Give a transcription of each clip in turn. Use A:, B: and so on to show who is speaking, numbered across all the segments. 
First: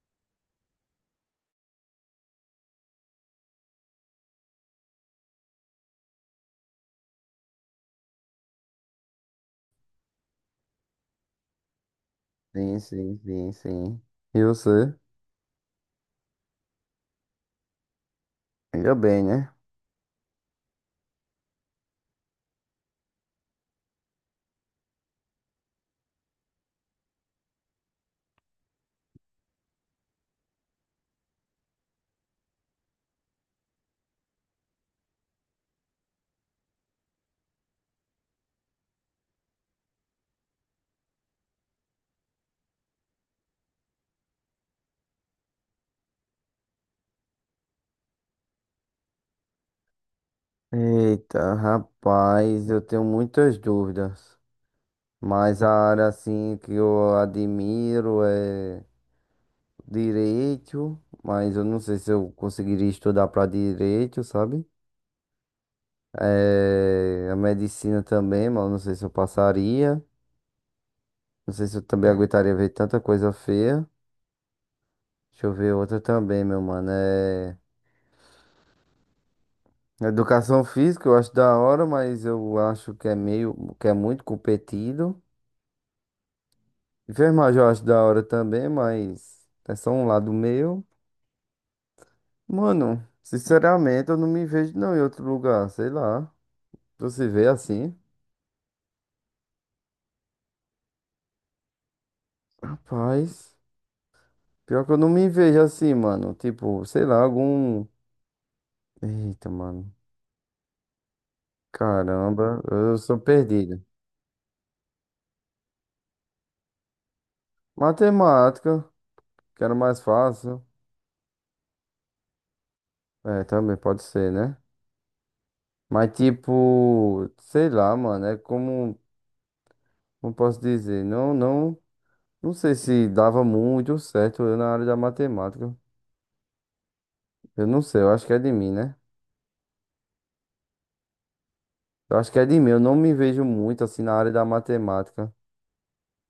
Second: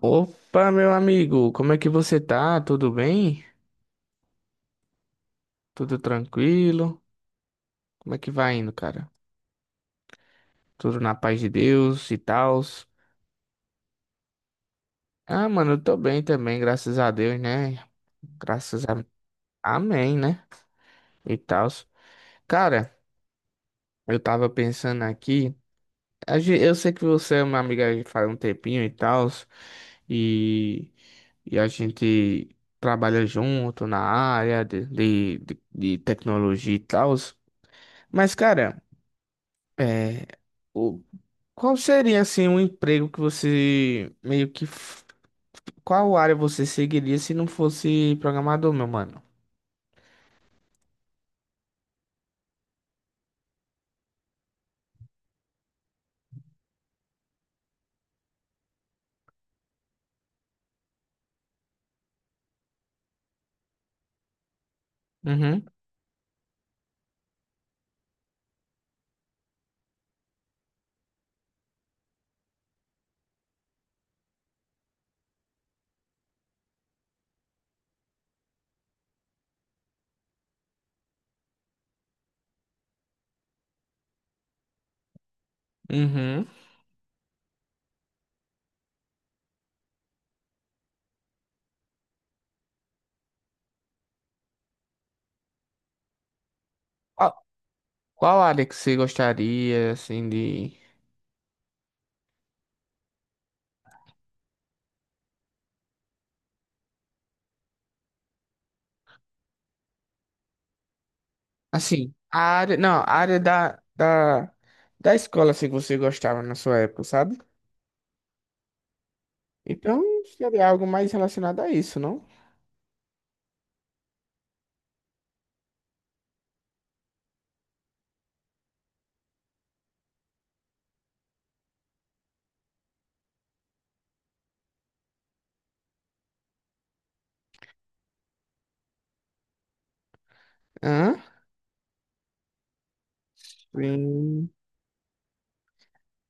A: Opa, meu amigo, como é que você tá? Tudo bem? Tudo tranquilo? Como é que vai indo, cara? Tudo na paz de Deus e
B: Sim,
A: tals?
B: sim, sim, sim. E você?
A: Ah, mano, eu tô bem também, graças a Deus, né? Graças
B: Ainda
A: a...
B: bem, né?
A: Amém, né? E tals. Cara, eu tava pensando aqui, eu sei que você é uma amiga aí faz um tempinho e tals, e... e a gente trabalha junto na área de tecnologia e tals, mas, cara... É, o, qual seria assim um emprego que você meio que f- qual área você seguiria se não fosse programador, meu mano?
B: Eita, rapaz, eu tenho muitas dúvidas. Mas a área assim que eu admiro é direito, mas eu não sei se eu conseguiria estudar para direito, sabe?
A: Uhum,
B: É, a medicina também, mas eu não sei se eu passaria. Não sei se eu também aguentaria ver tanta coisa feia. Deixa eu ver outra também, meu mano. É, educação física eu acho da hora, mas eu acho que é meio, que é muito competido.
A: uhum.
B: Enfermagem eu acho da hora também, mas é só um lado meu. Mano, sinceramente eu não me vejo não em outro lugar, sei lá. Tu se
A: Qual,
B: vê assim?
A: qual área que você gostaria assim de
B: Rapaz, pior que eu não me vejo assim, mano. Tipo, sei lá, algum... Eita, mano.
A: assim, a
B: Caramba,
A: área,
B: eu
A: não, a
B: sou
A: área da,
B: perdido.
A: da da escola assim que você gostava na sua época, sabe?
B: Matemática, que era mais
A: Então
B: fácil.
A: seria algo mais relacionado a isso, não?
B: É, também pode ser, né? Mas tipo, sei lá, mano, é como, como posso dizer, não, não, não sei se dava muito certo eu na área da matemática. Eu não sei, eu acho que é de mim, né?
A: Hã?
B: Eu acho que é de mim, eu não me vejo muito assim na área da
A: Sim.
B: matemática.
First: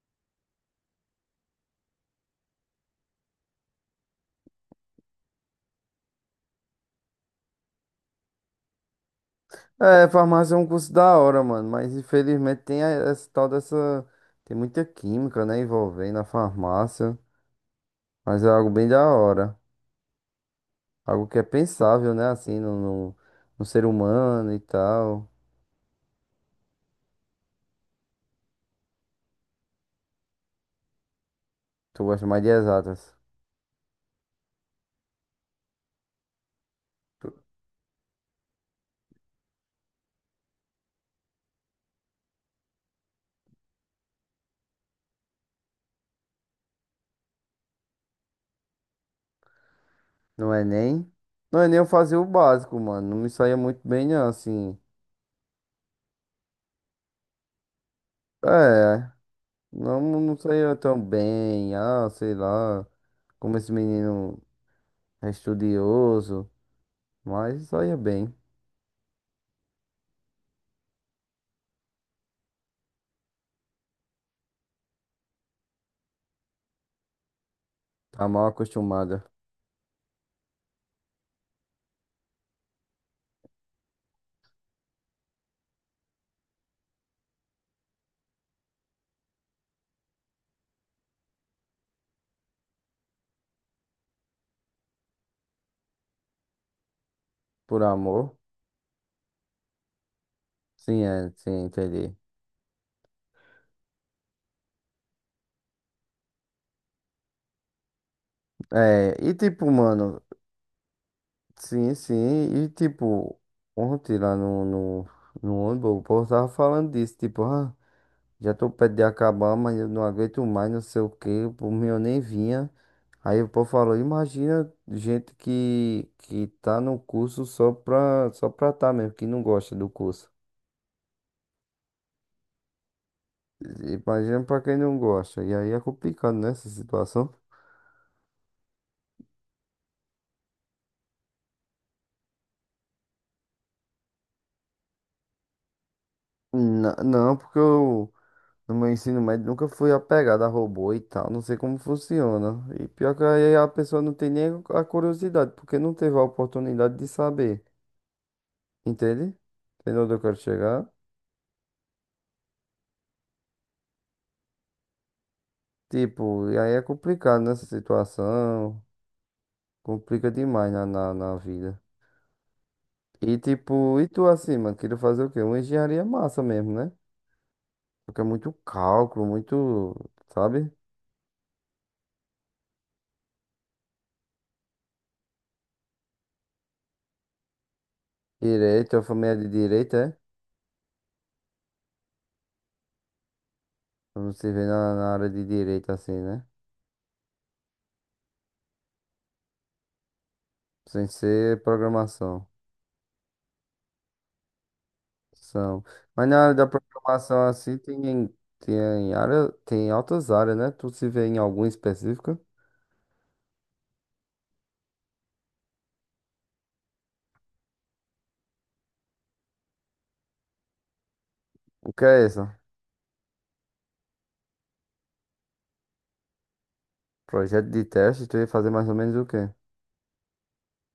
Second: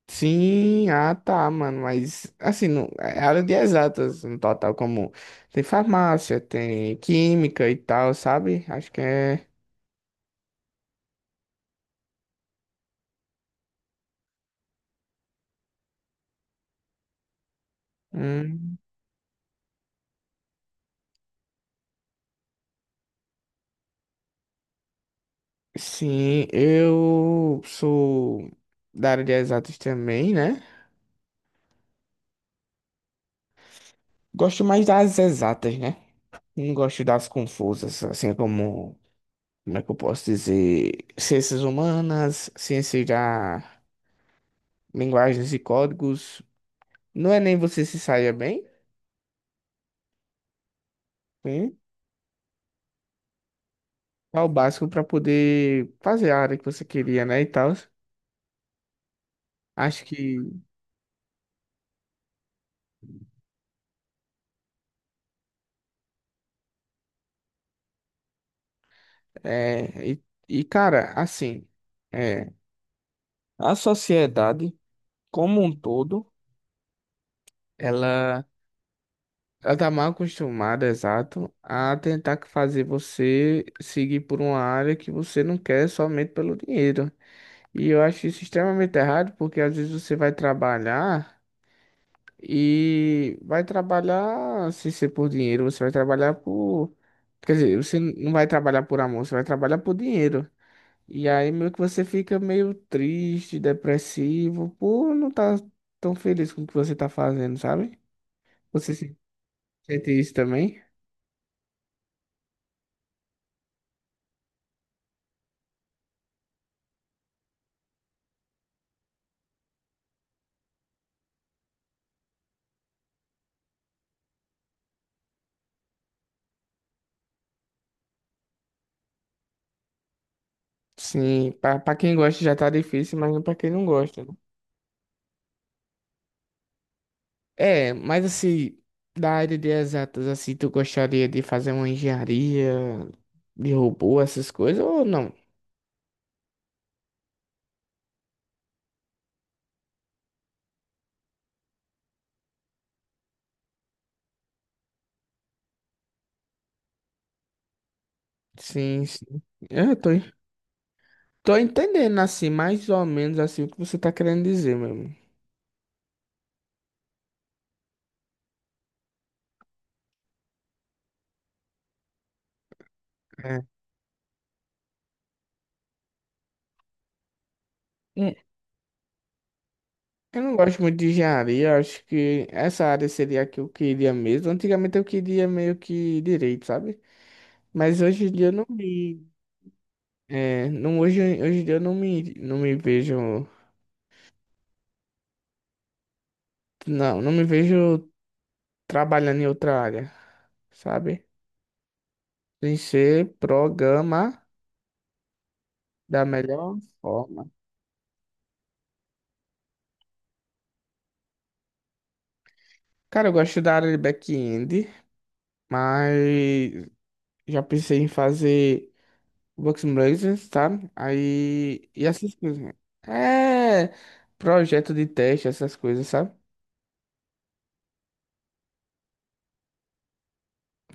A: Sim, ah tá, mano, mas assim, não, é área de exatas no total, como tem farmácia, tem química e tal, sabe? Acho que é.
B: É, farmácia é um curso da hora, mano, mas infelizmente tem a- essa tal dessa, tem muita química, né, envolvendo a farmácia, mas é algo
A: Hum,
B: bem da hora, algo que é pensável, né, assim, no, no, no ser humano e tal.
A: sim, eu sou da área de exatas também, né?
B: Tu gosta mais de exatas.
A: Gosto mais das exatas, né? Não gosto das confusas, assim como, como é que eu posso dizer? Ciências humanas, ciência da linguagens e códigos. Não é nem você se saia bem.
B: No Enem. No Enem eu fazia o básico, mano. Não me saía muito bem, não,
A: Só o
B: assim.
A: básico para poder fazer a área que você queria, né, e tal.
B: É, não,
A: Acho
B: não
A: que
B: saía tão bem, ah, sei lá. Como esse menino é estudioso. Mas saía bem.
A: é e cara, assim, é, a sociedade como um todo,
B: Tá mal
A: ela
B: acostumada.
A: ela tá mal acostumada, exato, a tentar que fazer você seguir por uma área que você não quer somente pelo dinheiro. E eu acho isso extremamente errado, porque às vezes você vai trabalhar. E vai trabalhar, se ser por dinheiro, você vai trabalhar por. Quer dizer,
B: Por
A: você não
B: amor.
A: vai trabalhar por amor, você vai trabalhar por dinheiro.
B: Sim,
A: E
B: é,
A: aí
B: sim,
A: meio que você
B: entendi.
A: fica meio triste, depressivo, por não estar tão feliz com o que você tá fazendo, sabe? Você
B: É,
A: se
B: e tipo,
A: sente
B: mano.
A: isso também?
B: Sim, sim. E tipo, ontem lá no ônibus, o povo tava falando disso. Tipo, ah, já tô perto de acabar, mas eu não aguento mais, não sei o quê. Por mim eu nem vinha. Aí o povo falou, imagina gente que tá no curso só pra tá mesmo, que não gosta do curso.
A: Sim, pra, pra quem gosta já tá difícil, mas não pra quem não gosta, né?
B: Imagina pra quem não gosta. E aí é complicado, né, essa situação.
A: É, mas assim, da área de exatas, assim, tu gostaria de fazer uma engenharia de robô, essas coisas, ou não?
B: Não, porque eu no meu ensino médio nunca fui apegado a robô e tal, não sei como funciona. E pior que aí a pessoa não tem nem a curiosidade, porque não teve a oportunidade de saber,
A: Sim,
B: entende?
A: sim. É,
B: Entendeu onde eu quero chegar?
A: tô entendendo assim, mais ou menos assim o que você tá querendo dizer, mesmo.
B: Tipo, e aí é complicado nessa situação. Complica demais na vida. E tipo, e tu assim, mano, queria fazer o quê? Uma engenharia massa mesmo, né? Porque é
A: É.
B: muito cálculo, muito,
A: Eu não
B: sabe?
A: gosto muito de engenharia, eu acho que essa área seria a que eu queria mesmo. Antigamente eu queria meio que direito, sabe? Mas hoje em dia eu não
B: Direito, a
A: me.
B: família de direito, é?
A: É, não, hoje em dia eu não me, não me vejo.
B: Não se vê na área de direito assim, né?
A: Não, não me vejo trabalhando em outra área,
B: Sem
A: sabe?
B: ser programação.
A: Sem ser programa
B: São.
A: da
B: Mas na área da
A: melhor
B: programação
A: forma.
B: assim tem, tem área, tem altas áreas, né? Tu se vê em alguma específica?
A: Cara, eu gosto da área de back-end, mas já pensei em fazer Bugs N' Blazers, sabe? Aí.
B: O
A: E
B: que é
A: essas
B: isso?
A: coisas. É. Projeto de teste, essas coisas, sabe?
B: Projeto de teste, tu ia fazer mais ou menos o quê?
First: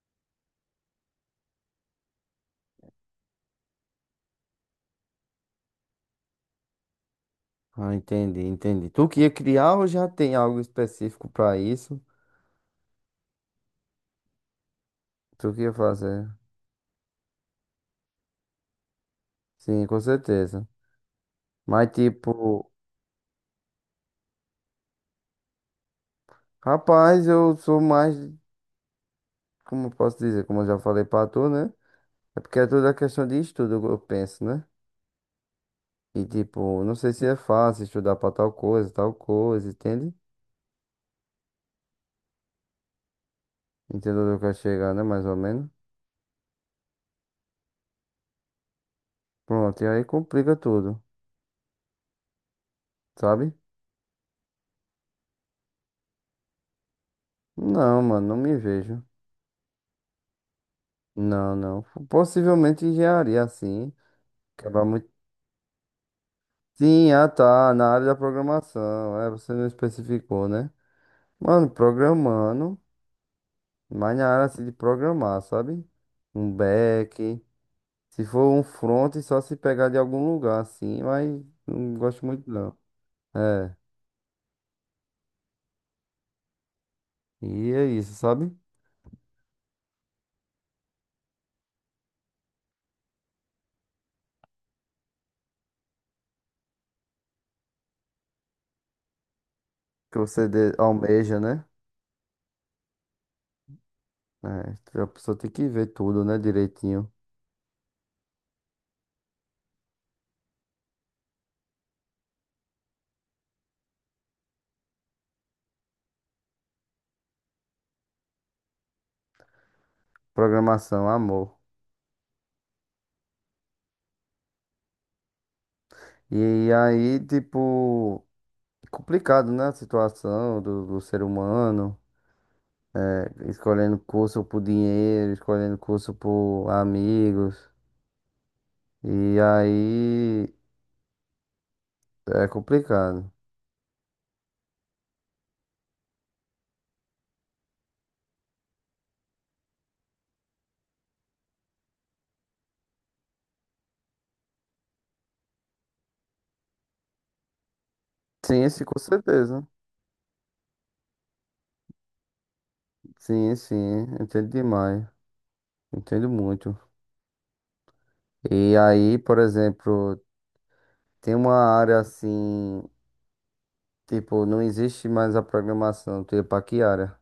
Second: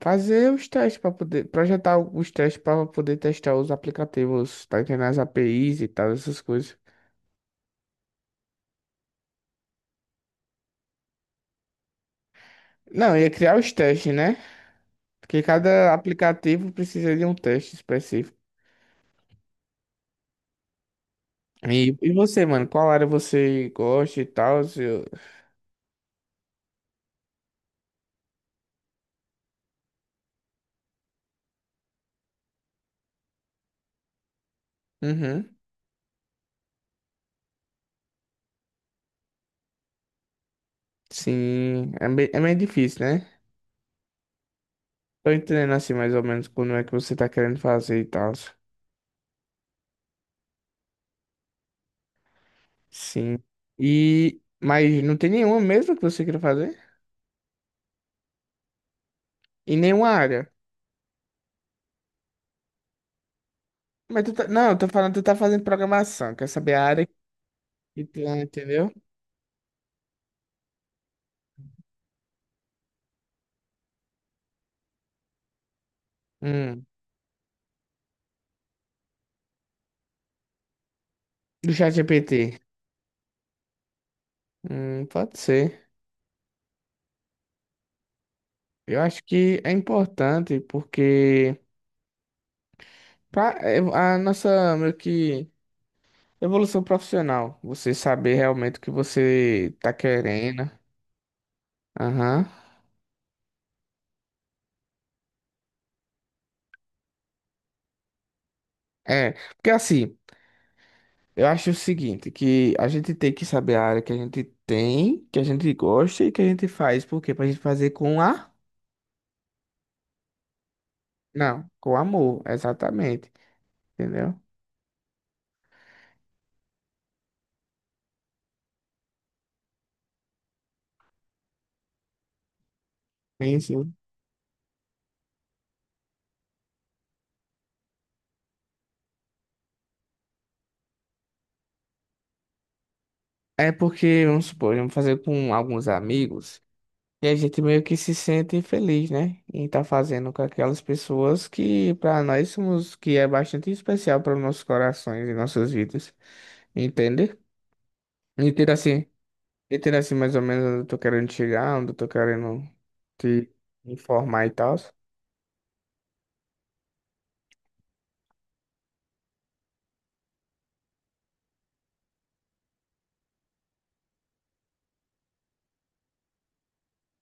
A: Fazer os testes para poder. Projetar os testes para poder testar os aplicativos, tá entendendo? As APIs e tal, essas coisas.
B: Ah, entendi, entendi. Tu que ia criar ou já tem algo específico pra isso?
A: Não, ia criar os testes, né? Porque
B: Tu que ia
A: cada
B: fazer?
A: aplicativo precisa de um teste específico.
B: Sim, com certeza. Mas
A: E você, mano?
B: tipo,
A: Qual área você gosta e tal? Se eu-
B: rapaz, eu sou mais, como eu posso dizer, como eu já falei pra tu, né? É porque é tudo a questão de estudo, eu penso, né?
A: Uhum.
B: E tipo, não sei se é fácil estudar pra tal coisa, entende?
A: Sim. É meio difícil, né?
B: Entendeu onde eu quero chegar, né? Mais
A: Tô
B: ou menos.
A: entendendo assim mais ou menos como é que você tá querendo fazer e tal.
B: Pronto, e aí complica tudo,
A: Sim.
B: sabe?
A: E mas não tem nenhuma mesmo que você queira fazer?
B: Não, mano, não me vejo.
A: Em nenhuma área.
B: Não, não. Possivelmente engenharia, assim.
A: Mas tu tá... Não, eu
B: Quebrar.
A: tô falando, tu tá fazendo programação. Quer saber a área
B: Sim, ah tá, na
A: que
B: área da
A: tu, é, entendeu?
B: programação. É, você não especificou, né? Mano, programando, mas na área assim de programar, sabe? Um
A: Hum.
B: back. Se for um front, só se pegar de algum lugar, assim, mas
A: Do
B: não gosto muito
A: ChatGPT.
B: não. É,
A: Pode ser.
B: e é isso, sabe?
A: Eu acho que é importante porque pra, é a nossa meio que evolução profissional, você saber realmente o que você tá
B: Que você
A: querendo.
B: de- almeja, né?
A: Aham.
B: É, a pessoa tem que ver tudo, né, direitinho.
A: É, porque assim. Eu acho o seguinte, que a gente tem que saber a área que a gente tem, que a gente gosta e que a gente faz. Por quê? Pra gente fazer com a...
B: Programação, amor.
A: Não, com amor, exatamente. Entendeu?
B: E aí, tipo, complicado, né? A situação do ser humano.
A: Sim, sim.
B: Escolhendo curso por dinheiro, escolhendo curso por amigos. E aí é complicado.
A: É porque, vamos supor, vamos fazer com alguns amigos e a gente meio que se sente feliz, né? Em estar fazendo com aquelas pessoas que para nós somos, que é bastante especial para nossos corações e nossas vidas. Entende?
B: Sim,
A: Entende
B: sim, com
A: assim?
B: certeza.
A: Entendo assim mais ou menos onde eu tô querendo chegar, onde eu tô querendo te
B: Sim, sim,
A: informar
B: entendo
A: e tal.
B: demais. Entendo muito. E aí, por exemplo, tem uma área assim, tipo, não existe mais a programação. Tu ia pra que área?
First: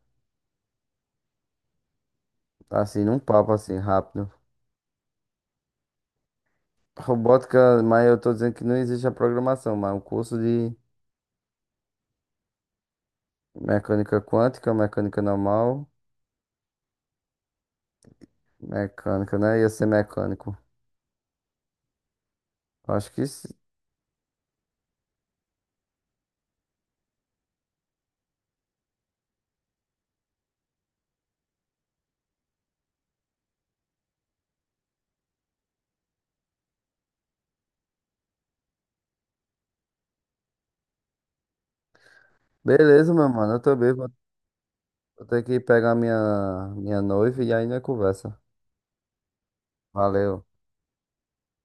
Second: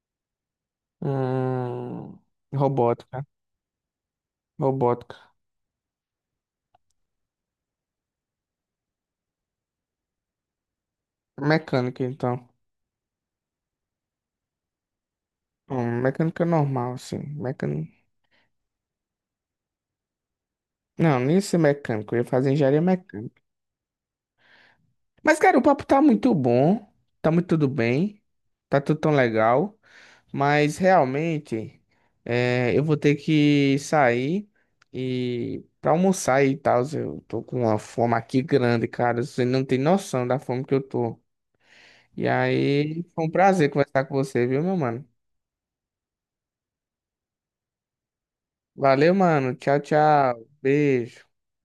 A: Hum,
B: Assim, num
A: robótica.
B: papo assim, rápido.
A: Robótica.
B: Robótica, mas eu tô dizendo que não existe a programação, mas um curso de
A: Mecânica, então.
B: mecânica quântica, mecânica normal.
A: Mecânica normal, assim. Mecânica...
B: Mecânico, né? Ia ser mecânico.
A: Não, nem ia ser mecânico. Eu ia fazer engenharia
B: Acho que
A: mecânica.
B: sim.
A: Mas, cara, o papo tá muito bom. Tá muito tudo bem. Tá tudo tão legal. Mas realmente, eu vou ter que sair e para almoçar e tal. Eu tô com uma fome aqui grande, cara. Você não tem noção da fome que eu tô. E aí,
B: Beleza,
A: foi
B: meu
A: um
B: mano. Eu
A: prazer
B: também
A: conversar
B: vou
A: com você, viu, meu mano?
B: vou ter que pegar minha, minha noiva e aí ainda conversa.
A: Valeu, mano. Tchau,
B: Valeu.
A: tchau. Beijo.